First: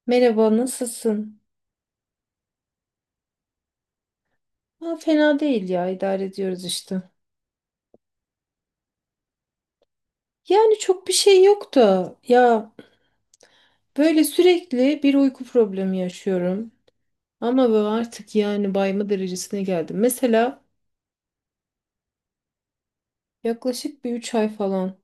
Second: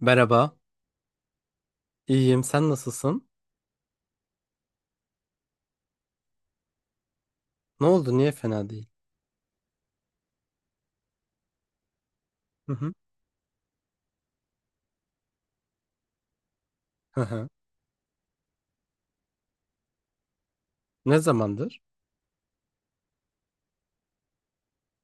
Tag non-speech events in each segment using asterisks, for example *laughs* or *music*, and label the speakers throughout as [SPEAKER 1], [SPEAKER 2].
[SPEAKER 1] Merhaba.
[SPEAKER 2] Merhaba, nasılsın?
[SPEAKER 1] İyiyim. Sen nasılsın?
[SPEAKER 2] Ha, fena değil ya, idare ediyoruz işte.
[SPEAKER 1] Ne oldu? Niye fena değil?
[SPEAKER 2] Yani çok bir şey yok da
[SPEAKER 1] Hı
[SPEAKER 2] ya
[SPEAKER 1] hı.
[SPEAKER 2] böyle sürekli bir uyku problemi yaşıyorum.
[SPEAKER 1] Hı hı.
[SPEAKER 2] Ama böyle artık yani bayma derecesine geldim. Mesela
[SPEAKER 1] Ne zamandır?
[SPEAKER 2] yaklaşık bir 3 ay falan.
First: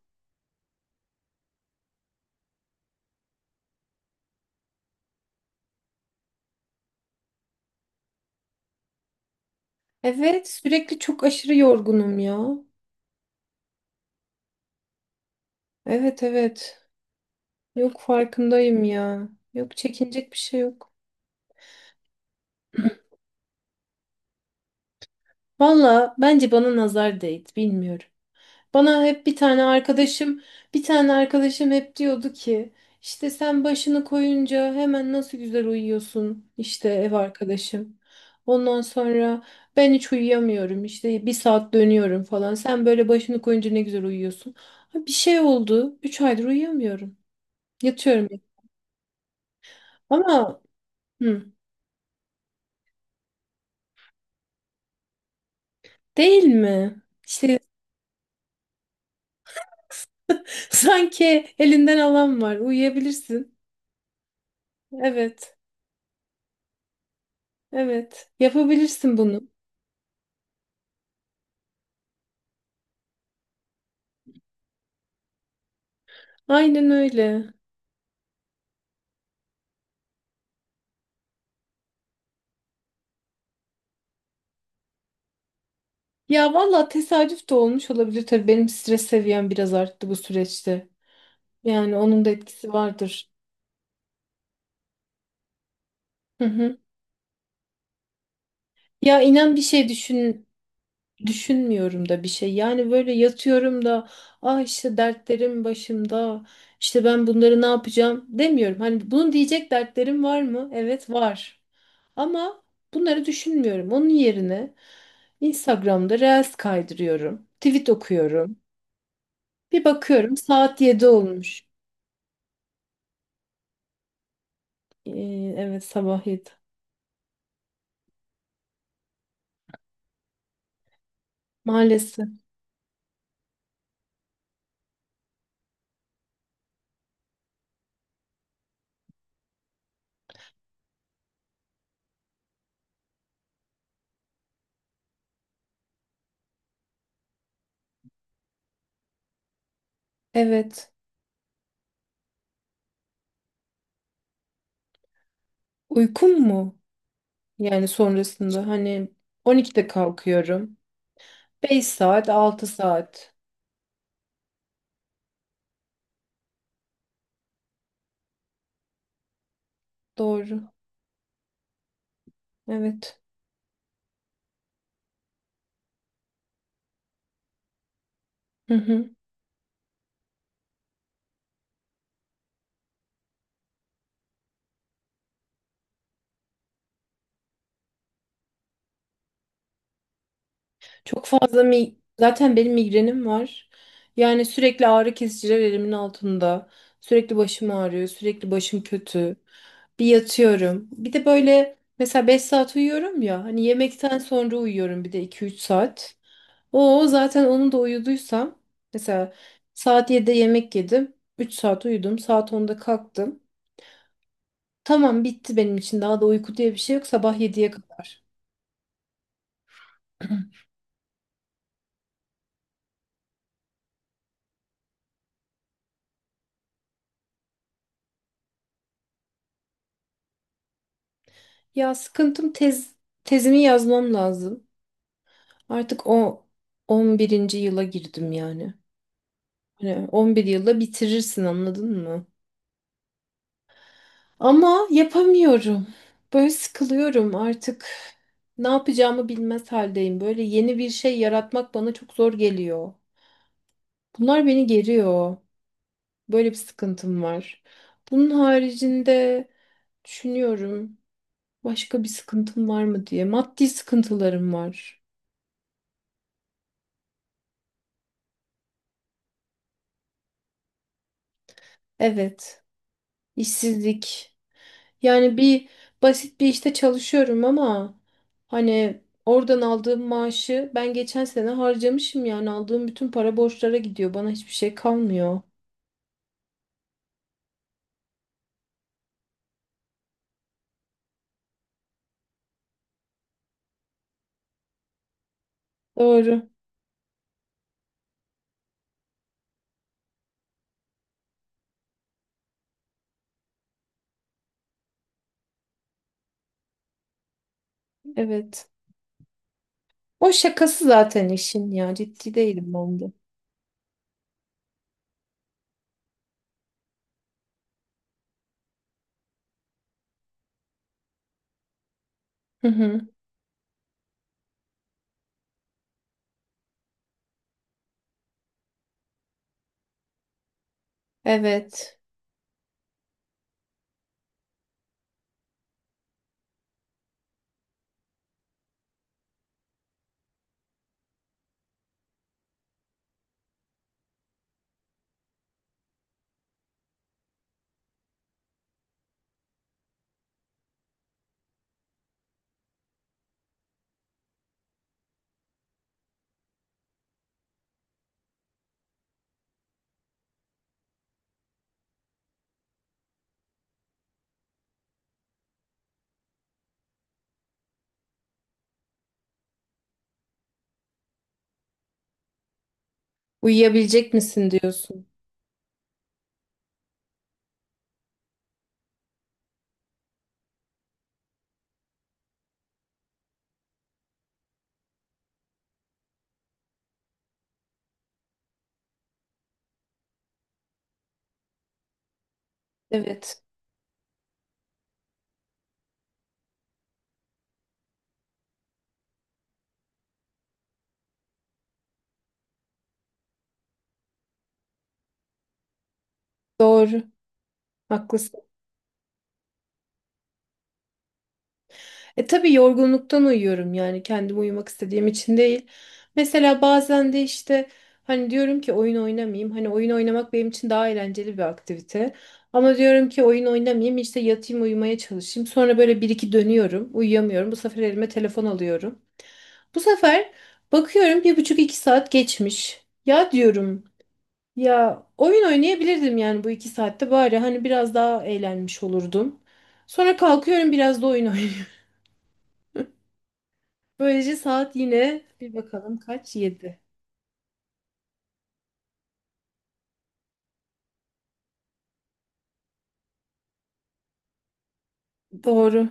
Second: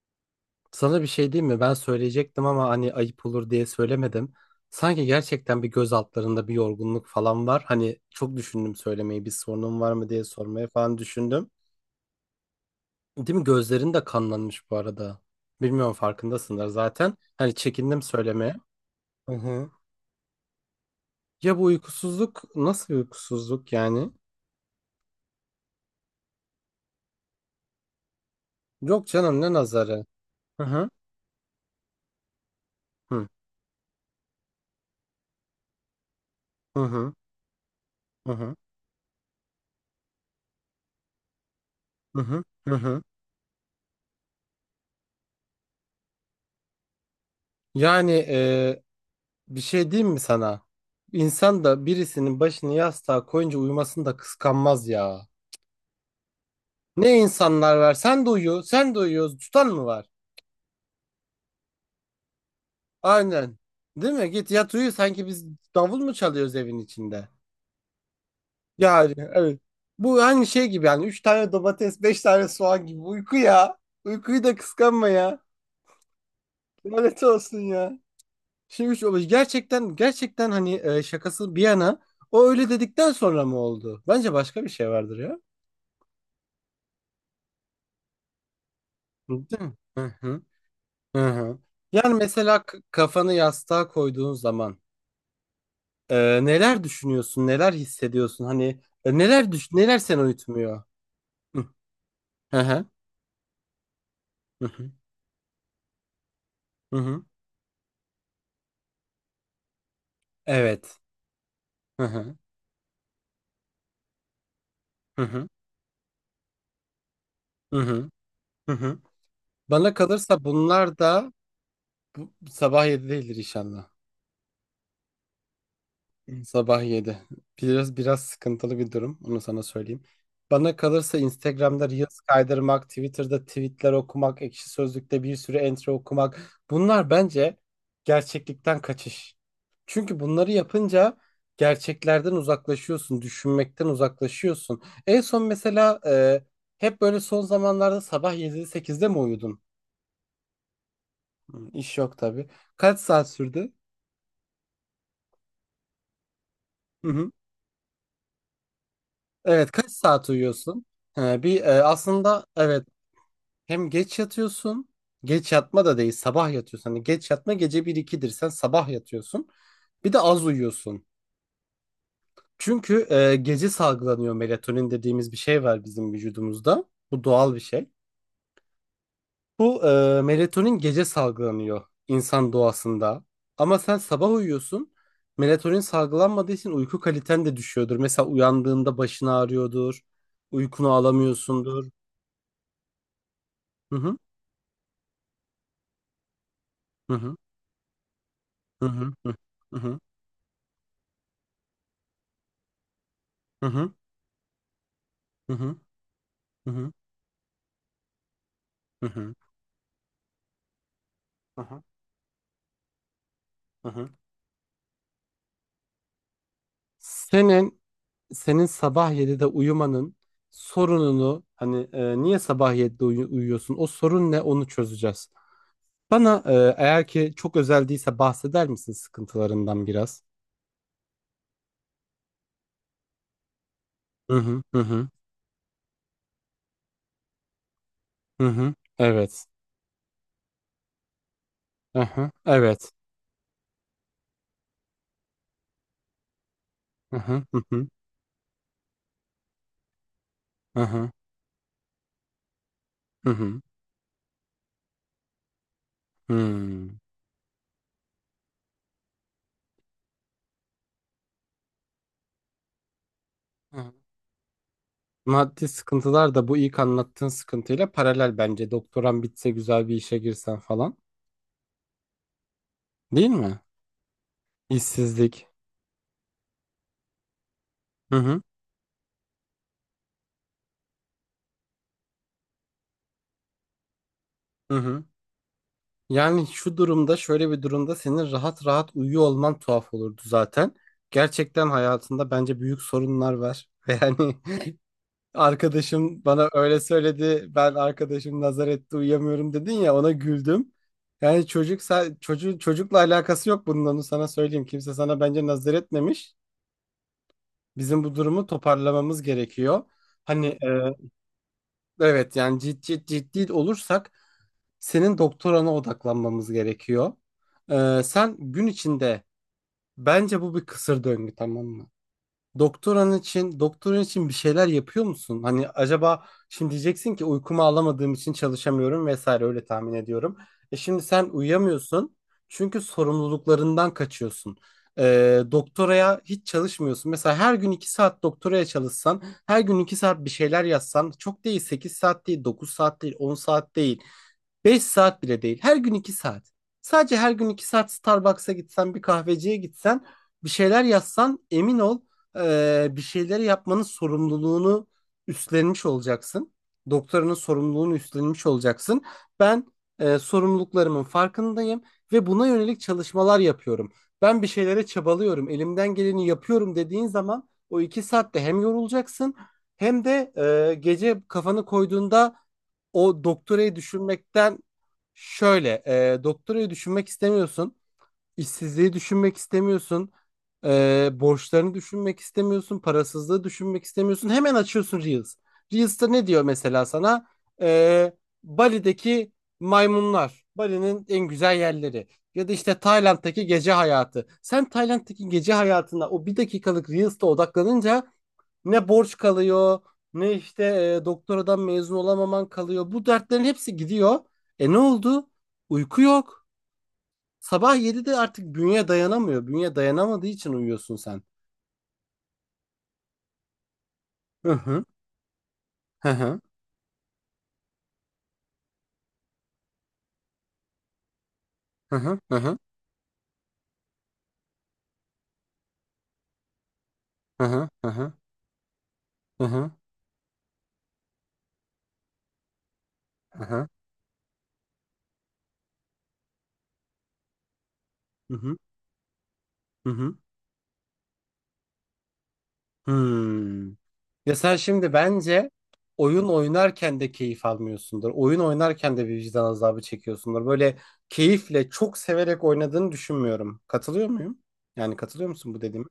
[SPEAKER 1] Sana bir şey diyeyim mi? Ben söyleyecektim ama hani ayıp olur diye söylemedim. Sanki gerçekten bir göz altlarında bir yorgunluk falan var. Hani çok düşündüm söylemeyi. Bir sorunum var mı diye
[SPEAKER 2] Evet,
[SPEAKER 1] sormayı falan
[SPEAKER 2] sürekli çok
[SPEAKER 1] düşündüm.
[SPEAKER 2] aşırı yorgunum ya.
[SPEAKER 1] Değil mi? Gözlerin de kanlanmış bu arada. Bilmiyorum
[SPEAKER 2] Evet
[SPEAKER 1] farkındasınlar
[SPEAKER 2] evet.
[SPEAKER 1] zaten. Hani
[SPEAKER 2] Yok
[SPEAKER 1] çekindim söylemeye.
[SPEAKER 2] farkındayım ya.
[SPEAKER 1] Hı hı.
[SPEAKER 2] Yok çekinecek bir şey yok.
[SPEAKER 1] Ya bu uykusuzluk nasıl bir uykusuzluk yani?
[SPEAKER 2] Valla bence bana nazar değdi, bilmiyorum. Bana
[SPEAKER 1] Yok
[SPEAKER 2] hep bir
[SPEAKER 1] canım ne
[SPEAKER 2] tane
[SPEAKER 1] nazarı?
[SPEAKER 2] arkadaşım,
[SPEAKER 1] Hı
[SPEAKER 2] bir
[SPEAKER 1] hı.
[SPEAKER 2] tane arkadaşım hep diyordu ki
[SPEAKER 1] Hı
[SPEAKER 2] işte sen başını koyunca hemen nasıl güzel uyuyorsun işte
[SPEAKER 1] hı.
[SPEAKER 2] ev arkadaşım.
[SPEAKER 1] Hı hı.
[SPEAKER 2] Ondan sonra ben hiç uyuyamıyorum işte bir saat
[SPEAKER 1] Hı
[SPEAKER 2] dönüyorum
[SPEAKER 1] hı,
[SPEAKER 2] falan.
[SPEAKER 1] hı
[SPEAKER 2] Sen
[SPEAKER 1] hı.
[SPEAKER 2] böyle başını koyunca ne güzel uyuyorsun. Ha, bir şey oldu. 3 aydır uyuyamıyorum.
[SPEAKER 1] Yani
[SPEAKER 2] Yatıyorum.
[SPEAKER 1] bir şey diyeyim mi
[SPEAKER 2] Ama
[SPEAKER 1] sana?
[SPEAKER 2] hı,
[SPEAKER 1] İnsan da birisinin başını yastığa koyunca uyumasını da kıskanmaz ya.
[SPEAKER 2] değil mi?
[SPEAKER 1] Ne
[SPEAKER 2] İşte
[SPEAKER 1] insanlar var? Sen de uyu, sen de uyuyoruz. Tutan mı var?
[SPEAKER 2] *laughs* sanki elinden alan var. Uyuyabilirsin.
[SPEAKER 1] Aynen. Değil mi? Git yat uyu sanki biz
[SPEAKER 2] Evet.
[SPEAKER 1] davul mu çalıyoruz evin içinde?
[SPEAKER 2] Evet.
[SPEAKER 1] Yani
[SPEAKER 2] Yapabilirsin bunu.
[SPEAKER 1] evet. Bu aynı şey gibi yani. Üç tane domates, beş tane soğan gibi. Uyku ya. Uykuyu da kıskanma ya.
[SPEAKER 2] Aynen
[SPEAKER 1] Lanet
[SPEAKER 2] öyle.
[SPEAKER 1] olsun ya. Şimdi gerçekten hani şakası bir yana o öyle dedikten sonra mı oldu? Bence başka bir şey vardır ya.
[SPEAKER 2] Ya valla tesadüf de olmuş olabilir tabii, benim stres seviyem
[SPEAKER 1] Değil mi?
[SPEAKER 2] biraz arttı
[SPEAKER 1] Hı
[SPEAKER 2] bu
[SPEAKER 1] hı.
[SPEAKER 2] süreçte.
[SPEAKER 1] Hı hı.
[SPEAKER 2] Yani
[SPEAKER 1] Yani
[SPEAKER 2] onun da
[SPEAKER 1] mesela
[SPEAKER 2] etkisi vardır.
[SPEAKER 1] kafanı yastığa koyduğun zaman
[SPEAKER 2] Hı hı.
[SPEAKER 1] neler düşünüyorsun, neler hissediyorsun? Hani
[SPEAKER 2] Ya
[SPEAKER 1] neler
[SPEAKER 2] inan bir şey
[SPEAKER 1] neler seni uyutmuyor?
[SPEAKER 2] düşünmüyorum da bir şey.
[SPEAKER 1] Hı hı.
[SPEAKER 2] Yani böyle yatıyorum da ah
[SPEAKER 1] Hı hı.
[SPEAKER 2] işte dertlerim başımda.
[SPEAKER 1] Hı
[SPEAKER 2] İşte
[SPEAKER 1] hı.
[SPEAKER 2] ben bunları ne yapacağım demiyorum. Hani bunu diyecek dertlerim var mı?
[SPEAKER 1] Evet.
[SPEAKER 2] Evet var.
[SPEAKER 1] Hı hı.
[SPEAKER 2] Ama bunları düşünmüyorum. Onun yerine
[SPEAKER 1] Hı hı.
[SPEAKER 2] Instagram'da Reels kaydırıyorum.
[SPEAKER 1] Hı
[SPEAKER 2] Tweet
[SPEAKER 1] hı.
[SPEAKER 2] okuyorum.
[SPEAKER 1] Hı hı.
[SPEAKER 2] Bir
[SPEAKER 1] Bana
[SPEAKER 2] bakıyorum
[SPEAKER 1] kalırsa
[SPEAKER 2] saat
[SPEAKER 1] bunlar
[SPEAKER 2] 7
[SPEAKER 1] da
[SPEAKER 2] olmuş.
[SPEAKER 1] sabah 7 değildir inşallah.
[SPEAKER 2] Evet, sabah 7.
[SPEAKER 1] Sabah 7. Biraz sıkıntılı bir durum. Onu sana söyleyeyim. Bana kalırsa Instagram'da Reels
[SPEAKER 2] Maalesef.
[SPEAKER 1] kaydırmak, Twitter'da tweetler okumak, Ekşi Sözlük'te bir sürü entry okumak. Bunlar bence gerçeklikten kaçış. Çünkü bunları yapınca gerçeklerden uzaklaşıyorsun, düşünmekten uzaklaşıyorsun. En son mesela hep böyle son zamanlarda sabah 7'de 8'de mi uyudun?
[SPEAKER 2] Evet.
[SPEAKER 1] Hı, İş yok tabii. Kaç saat sürdü?
[SPEAKER 2] Uykum mu?
[SPEAKER 1] Hı hı.
[SPEAKER 2] Yani sonrasında hani
[SPEAKER 1] Evet,
[SPEAKER 2] 12'de
[SPEAKER 1] kaç saat
[SPEAKER 2] kalkıyorum.
[SPEAKER 1] uyuyorsun? He,
[SPEAKER 2] 5 saat,
[SPEAKER 1] aslında
[SPEAKER 2] 6
[SPEAKER 1] evet.
[SPEAKER 2] saat.
[SPEAKER 1] Hem geç yatıyorsun. Geç yatma da değil sabah yatıyorsun. Hani geç yatma gece bir 2'dir. Sen sabah yatıyorsun. Bir de az
[SPEAKER 2] Doğru.
[SPEAKER 1] uyuyorsun. Çünkü
[SPEAKER 2] Evet.
[SPEAKER 1] gece salgılanıyor melatonin dediğimiz bir şey var bizim vücudumuzda. Bu doğal bir şey.
[SPEAKER 2] Hı hı.
[SPEAKER 1] Bu melatonin gece salgılanıyor insan doğasında. Ama sen sabah uyuyorsun. Melatonin salgılanmadığı için uyku kaliten de düşüyordur. Mesela uyandığında başın ağrıyordur. Uykunu
[SPEAKER 2] Çok fazla
[SPEAKER 1] alamıyorsundur.
[SPEAKER 2] mi zaten, benim migrenim var.
[SPEAKER 1] Hı hı
[SPEAKER 2] Yani sürekli ağrı kesiciler elimin altında.
[SPEAKER 1] hı hı
[SPEAKER 2] Sürekli başım ağrıyor, sürekli başım
[SPEAKER 1] hı hı
[SPEAKER 2] kötü.
[SPEAKER 1] hı hı
[SPEAKER 2] Bir yatıyorum. Bir de böyle mesela 5 saat uyuyorum ya. Hani
[SPEAKER 1] hı
[SPEAKER 2] yemekten sonra uyuyorum bir de iki üç
[SPEAKER 1] hı
[SPEAKER 2] saat.
[SPEAKER 1] hı. Hı.
[SPEAKER 2] O zaten onu da uyuduysam
[SPEAKER 1] Hı
[SPEAKER 2] mesela
[SPEAKER 1] hı,
[SPEAKER 2] saat 7'de yemek yedim. üç
[SPEAKER 1] hı hı,
[SPEAKER 2] saat uyudum. Saat 10'da kalktım.
[SPEAKER 1] hı hı.
[SPEAKER 2] Tamam, bitti benim için. Daha da uyku diye bir şey yok. Sabah 7'ye
[SPEAKER 1] Senin
[SPEAKER 2] kadar.
[SPEAKER 1] senin sabah 7'de uyumanın sorununu hani niye sabah 7'de uyuyorsun? O sorun ne? Onu çözeceğiz. Bana eğer ki çok özel değilse bahseder misin sıkıntılarından biraz?
[SPEAKER 2] Ya sıkıntım, tezimi yazmam
[SPEAKER 1] Hı hı
[SPEAKER 2] lazım.
[SPEAKER 1] hı hı
[SPEAKER 2] Artık o 11'inci yıla girdim
[SPEAKER 1] hı hı.
[SPEAKER 2] yani.
[SPEAKER 1] Evet.
[SPEAKER 2] Hani 11 yılda bitirirsin, anladın
[SPEAKER 1] Hı
[SPEAKER 2] mı?
[SPEAKER 1] hı. Evet.
[SPEAKER 2] Ama yapamıyorum. Böyle
[SPEAKER 1] Hı
[SPEAKER 2] sıkılıyorum
[SPEAKER 1] hı hı hı
[SPEAKER 2] artık. Ne yapacağımı bilmez haldeyim. Böyle yeni
[SPEAKER 1] hı
[SPEAKER 2] bir
[SPEAKER 1] hı
[SPEAKER 2] şey yaratmak bana çok zor geliyor.
[SPEAKER 1] hı hı.
[SPEAKER 2] Bunlar beni geriyor. Böyle bir
[SPEAKER 1] Hmm.
[SPEAKER 2] sıkıntım var. Bunun haricinde düşünüyorum, başka bir sıkıntım var mı diye. Maddi
[SPEAKER 1] Hı.
[SPEAKER 2] sıkıntılarım var.
[SPEAKER 1] Maddi sıkıntılar da bu ilk anlattığın sıkıntıyla paralel bence. Doktoran bitse güzel bir işe girsen falan.
[SPEAKER 2] Evet,
[SPEAKER 1] Değil mi?
[SPEAKER 2] işsizlik. Yani
[SPEAKER 1] İşsizlik.
[SPEAKER 2] bir basit bir işte çalışıyorum ama
[SPEAKER 1] Hı hı.
[SPEAKER 2] hani oradan aldığım maaşı ben geçen sene harcamışım, yani aldığım bütün para borçlara gidiyor. Bana hiçbir
[SPEAKER 1] Hı
[SPEAKER 2] şey
[SPEAKER 1] hı.
[SPEAKER 2] kalmıyor.
[SPEAKER 1] Yani şu durumda şöyle bir durumda senin rahat rahat uyuyor olman tuhaf olurdu zaten. Gerçekten hayatında bence büyük sorunlar var. *laughs* Ve hani arkadaşım bana
[SPEAKER 2] Doğru.
[SPEAKER 1] öyle söyledi ben arkadaşım nazar etti uyuyamıyorum dedin ya ona güldüm. Yani çocuğu, çocukla alakası yok bunun onu sana söyleyeyim. Kimse sana bence nazar etmemiş. Bizim bu durumu
[SPEAKER 2] Evet.
[SPEAKER 1] toparlamamız gerekiyor.
[SPEAKER 2] O
[SPEAKER 1] Hani,
[SPEAKER 2] şakası zaten işin ya. Ciddi
[SPEAKER 1] evet yani
[SPEAKER 2] değilim ben
[SPEAKER 1] ciddi
[SPEAKER 2] de.
[SPEAKER 1] ciddi olursak senin doktorana odaklanmamız gerekiyor. Sen gün içinde bence bu bir kısır döngü tamam mı?
[SPEAKER 2] Hı hı.
[SPEAKER 1] Doktoran için, doktorun için bir şeyler yapıyor musun? Hani acaba şimdi diyeceksin ki uykumu alamadığım için çalışamıyorum vesaire öyle tahmin ediyorum. Şimdi sen
[SPEAKER 2] Evet.
[SPEAKER 1] uyuyamıyorsun çünkü sorumluluklarından kaçıyorsun. Doktoraya hiç çalışmıyorsun. Mesela her gün 2 saat doktoraya çalışsan, her gün 2 saat bir şeyler yazsan çok değil 8 saat değil, 9 saat değil, 10 saat değil. 5 saat bile değil. Her gün 2 saat. Sadece her gün 2 saat Starbucks'a gitsen, bir kahveciye gitsen, bir şeyler yazsan emin ol bir şeyleri yapmanın sorumluluğunu üstlenmiş olacaksın. Doktoranın sorumluluğunu üstlenmiş olacaksın. Ben sorumluluklarımın farkındayım ve buna yönelik çalışmalar yapıyorum. Ben bir şeylere çabalıyorum, elimden geleni yapıyorum dediğin zaman o 2 saatte hem yorulacaksın hem de gece kafanı koyduğunda o doktorayı
[SPEAKER 2] Uyuyabilecek misin
[SPEAKER 1] düşünmekten
[SPEAKER 2] diyorsun.
[SPEAKER 1] şöyle doktorayı düşünmek istemiyorsun. İşsizliği düşünmek istemiyorsun. Borçlarını düşünmek istemiyorsun. Parasızlığı düşünmek istemiyorsun. Hemen açıyorsun Reels. Reels'ta ne diyor mesela sana? E, Bali'deki maymunlar. Bali'nin en güzel yerleri. Ya da işte
[SPEAKER 2] Evet.
[SPEAKER 1] Tayland'daki gece hayatı. Sen Tayland'daki gece hayatına o 1 dakikalık Reels'ta odaklanınca ne borç kalıyor, ne işte doktoradan mezun olamaman kalıyor. Bu dertlerin hepsi gidiyor. Ne oldu? Uyku yok.
[SPEAKER 2] Doğru,
[SPEAKER 1] Sabah 7'de
[SPEAKER 2] haklısın.
[SPEAKER 1] artık bünye dayanamıyor. Bünye dayanamadığı için uyuyorsun sen.
[SPEAKER 2] E tabii yorgunluktan uyuyorum, yani kendim
[SPEAKER 1] Hı
[SPEAKER 2] uyumak
[SPEAKER 1] hı.
[SPEAKER 2] istediğim için değil.
[SPEAKER 1] Hı hı.
[SPEAKER 2] Mesela bazen de işte hani diyorum ki oyun oynamayayım. Hani oyun oynamak benim için daha eğlenceli bir
[SPEAKER 1] Hı
[SPEAKER 2] aktivite.
[SPEAKER 1] hı. Hı hı.
[SPEAKER 2] Ama diyorum ki oyun oynamayayım, işte yatayım, uyumaya çalışayım. Sonra böyle bir iki dönüyorum,
[SPEAKER 1] Hı
[SPEAKER 2] uyuyamıyorum. Bu
[SPEAKER 1] hı.
[SPEAKER 2] sefer
[SPEAKER 1] Hı
[SPEAKER 2] elime
[SPEAKER 1] hı.
[SPEAKER 2] telefon alıyorum.
[SPEAKER 1] Hı hı.
[SPEAKER 2] Bu sefer bakıyorum bir buçuk iki saat geçmiş. Ya
[SPEAKER 1] Hı
[SPEAKER 2] diyorum, ya oyun oynayabilirdim yani, bu 2 saatte bari hani biraz daha
[SPEAKER 1] hı.
[SPEAKER 2] eğlenmiş olurdum.
[SPEAKER 1] Hı hı.
[SPEAKER 2] Sonra kalkıyorum biraz da oyun oynuyorum. *laughs*
[SPEAKER 1] Hmm. Ya
[SPEAKER 2] Böylece
[SPEAKER 1] sen
[SPEAKER 2] saat
[SPEAKER 1] şimdi
[SPEAKER 2] yine
[SPEAKER 1] bence
[SPEAKER 2] bir bakalım,
[SPEAKER 1] oyun
[SPEAKER 2] kaç? 7.
[SPEAKER 1] oynarken de keyif almıyorsundur. Oyun oynarken de bir vicdan azabı çekiyorsundur. Böyle keyifle çok severek oynadığını düşünmüyorum. Katılıyor muyum? Yani katılıyor musun bu dediğime?
[SPEAKER 2] Doğru.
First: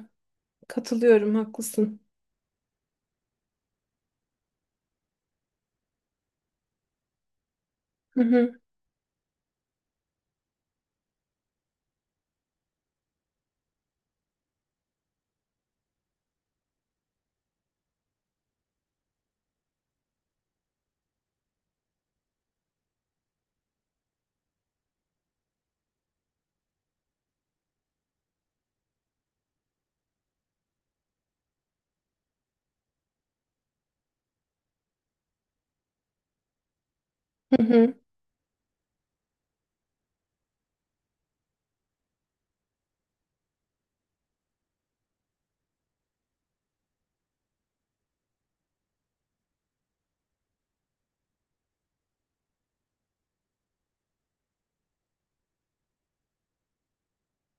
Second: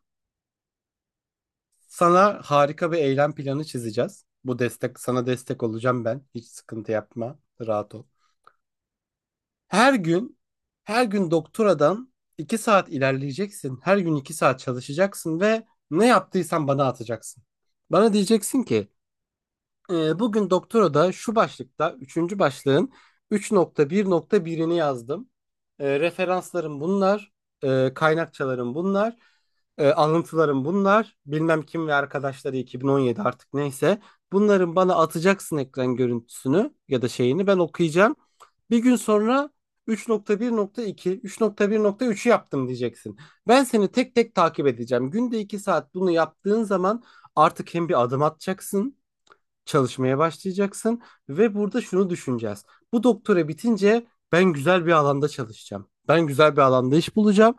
[SPEAKER 2] Katılıyorum, haklısın.
[SPEAKER 1] Sana harika bir eylem planı çizeceğiz. Bu destek sana destek olacağım ben. Hiç sıkıntı yapma. Rahat ol.
[SPEAKER 2] Hı hı,
[SPEAKER 1] Her gün her gün doktoradan 2 saat ilerleyeceksin. Her gün 2 saat çalışacaksın ve ne yaptıysan bana atacaksın. Bana diyeceksin ki bugün doktorada şu başlıkta, üçüncü başlığın 3.1.1'ini yazdım. Referanslarım bunlar, kaynakçalarım bunlar, alıntılarım bunlar, bilmem kim ve arkadaşları 2017 artık neyse. Bunların bana atacaksın ekran görüntüsünü ya da şeyini ben
[SPEAKER 2] hı hı.
[SPEAKER 1] okuyacağım. Bir gün sonra 3.1.2, 3.1.3'ü yaptım diyeceksin. Ben seni tek tek takip edeceğim. Günde 2 saat bunu yaptığın zaman artık hem bir adım atacaksın çalışmaya başlayacaksın ve burada şunu düşüneceğiz. Bu doktora bitince ben güzel bir alanda çalışacağım. Ben güzel bir alanda iş bulacağım.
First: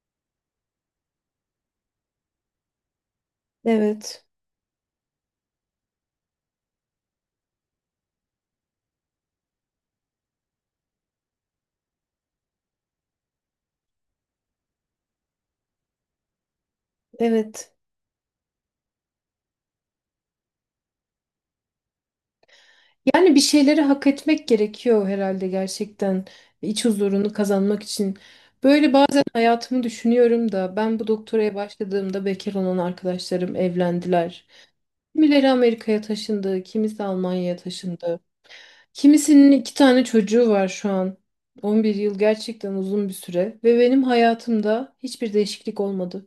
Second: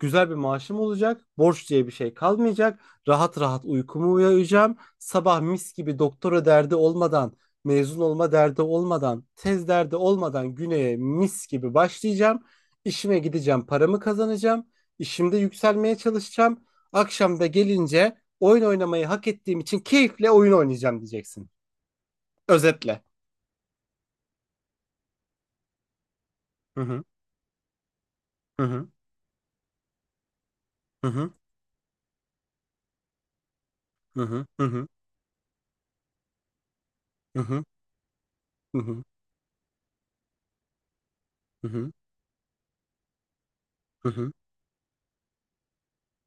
[SPEAKER 1] Güzel bir maaşım olacak. Borç diye bir şey kalmayacak. Rahat rahat uykumu
[SPEAKER 2] Evet.
[SPEAKER 1] uyuyacağım. Sabah mis gibi doktora derdi olmadan, mezun olma derdi olmadan, tez derdi olmadan güneye mis gibi başlayacağım. İşime gideceğim, paramı kazanacağım. İşimde yükselmeye çalışacağım. Akşam da
[SPEAKER 2] Evet.
[SPEAKER 1] gelince oyun oynamayı hak ettiğim için keyifle oyun oynayacağım diyeceksin. Özetle.
[SPEAKER 2] Yani bir şeyleri hak etmek gerekiyor herhalde, gerçekten
[SPEAKER 1] Hı
[SPEAKER 2] iç
[SPEAKER 1] hı
[SPEAKER 2] huzurunu kazanmak için.
[SPEAKER 1] hı hı
[SPEAKER 2] Böyle bazen hayatımı düşünüyorum da, ben bu
[SPEAKER 1] hı hı
[SPEAKER 2] doktoraya başladığımda bekar olan arkadaşlarım
[SPEAKER 1] hı hı
[SPEAKER 2] evlendiler.
[SPEAKER 1] hı hı
[SPEAKER 2] Kimileri Amerika'ya taşındı, kimisi
[SPEAKER 1] hı
[SPEAKER 2] Almanya'ya
[SPEAKER 1] hı
[SPEAKER 2] taşındı.
[SPEAKER 1] hı
[SPEAKER 2] Kimisinin 2 tane çocuğu var şu an.
[SPEAKER 1] hı
[SPEAKER 2] 11 yıl gerçekten uzun bir süre ve benim
[SPEAKER 1] hı hı
[SPEAKER 2] hayatımda hiçbir değişiklik olmadı.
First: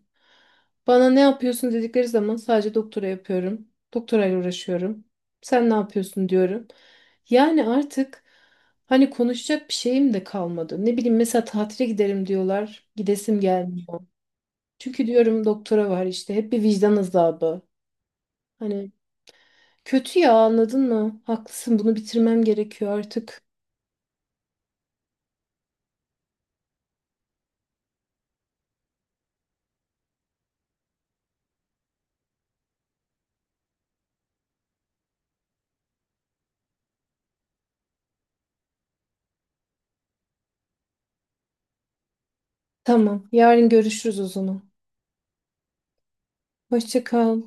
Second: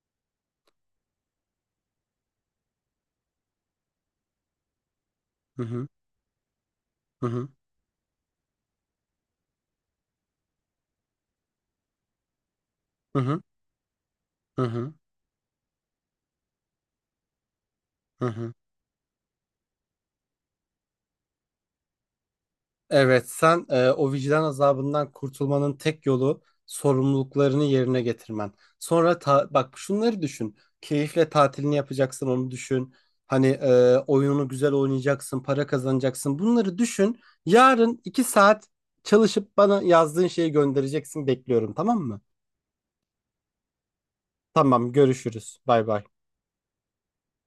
[SPEAKER 2] Bana ne yapıyorsun dedikleri zaman sadece doktora yapıyorum. Doktorayla uğraşıyorum.
[SPEAKER 1] hı
[SPEAKER 2] Sen ne
[SPEAKER 1] hı
[SPEAKER 2] yapıyorsun diyorum.
[SPEAKER 1] hı hı
[SPEAKER 2] Yani artık hani konuşacak bir şeyim de kalmadı. Ne bileyim, mesela tatile giderim diyorlar. Gidesim
[SPEAKER 1] hı
[SPEAKER 2] gelmiyor.
[SPEAKER 1] hı
[SPEAKER 2] Çünkü diyorum doktora var işte, hep bir vicdan azabı.
[SPEAKER 1] hı.
[SPEAKER 2] Hani kötü ya, anladın mı? Haklısın, bunu bitirmem gerekiyor
[SPEAKER 1] Evet,
[SPEAKER 2] artık.
[SPEAKER 1] sen o vicdan azabından kurtulmanın tek yolu sorumluluklarını yerine getirmen. Sonra bak şunları düşün. Keyifle tatilini yapacaksın onu düşün. Hani oyununu güzel oynayacaksın, para kazanacaksın. Bunları düşün. Yarın 2 saat çalışıp bana yazdığın şeyi göndereceksin. Bekliyorum, tamam mı?
[SPEAKER 2] Tamam, yarın görüşürüz o zaman.
[SPEAKER 1] Tamam, görüşürüz. Bay bay.
[SPEAKER 2] Hoşça kal.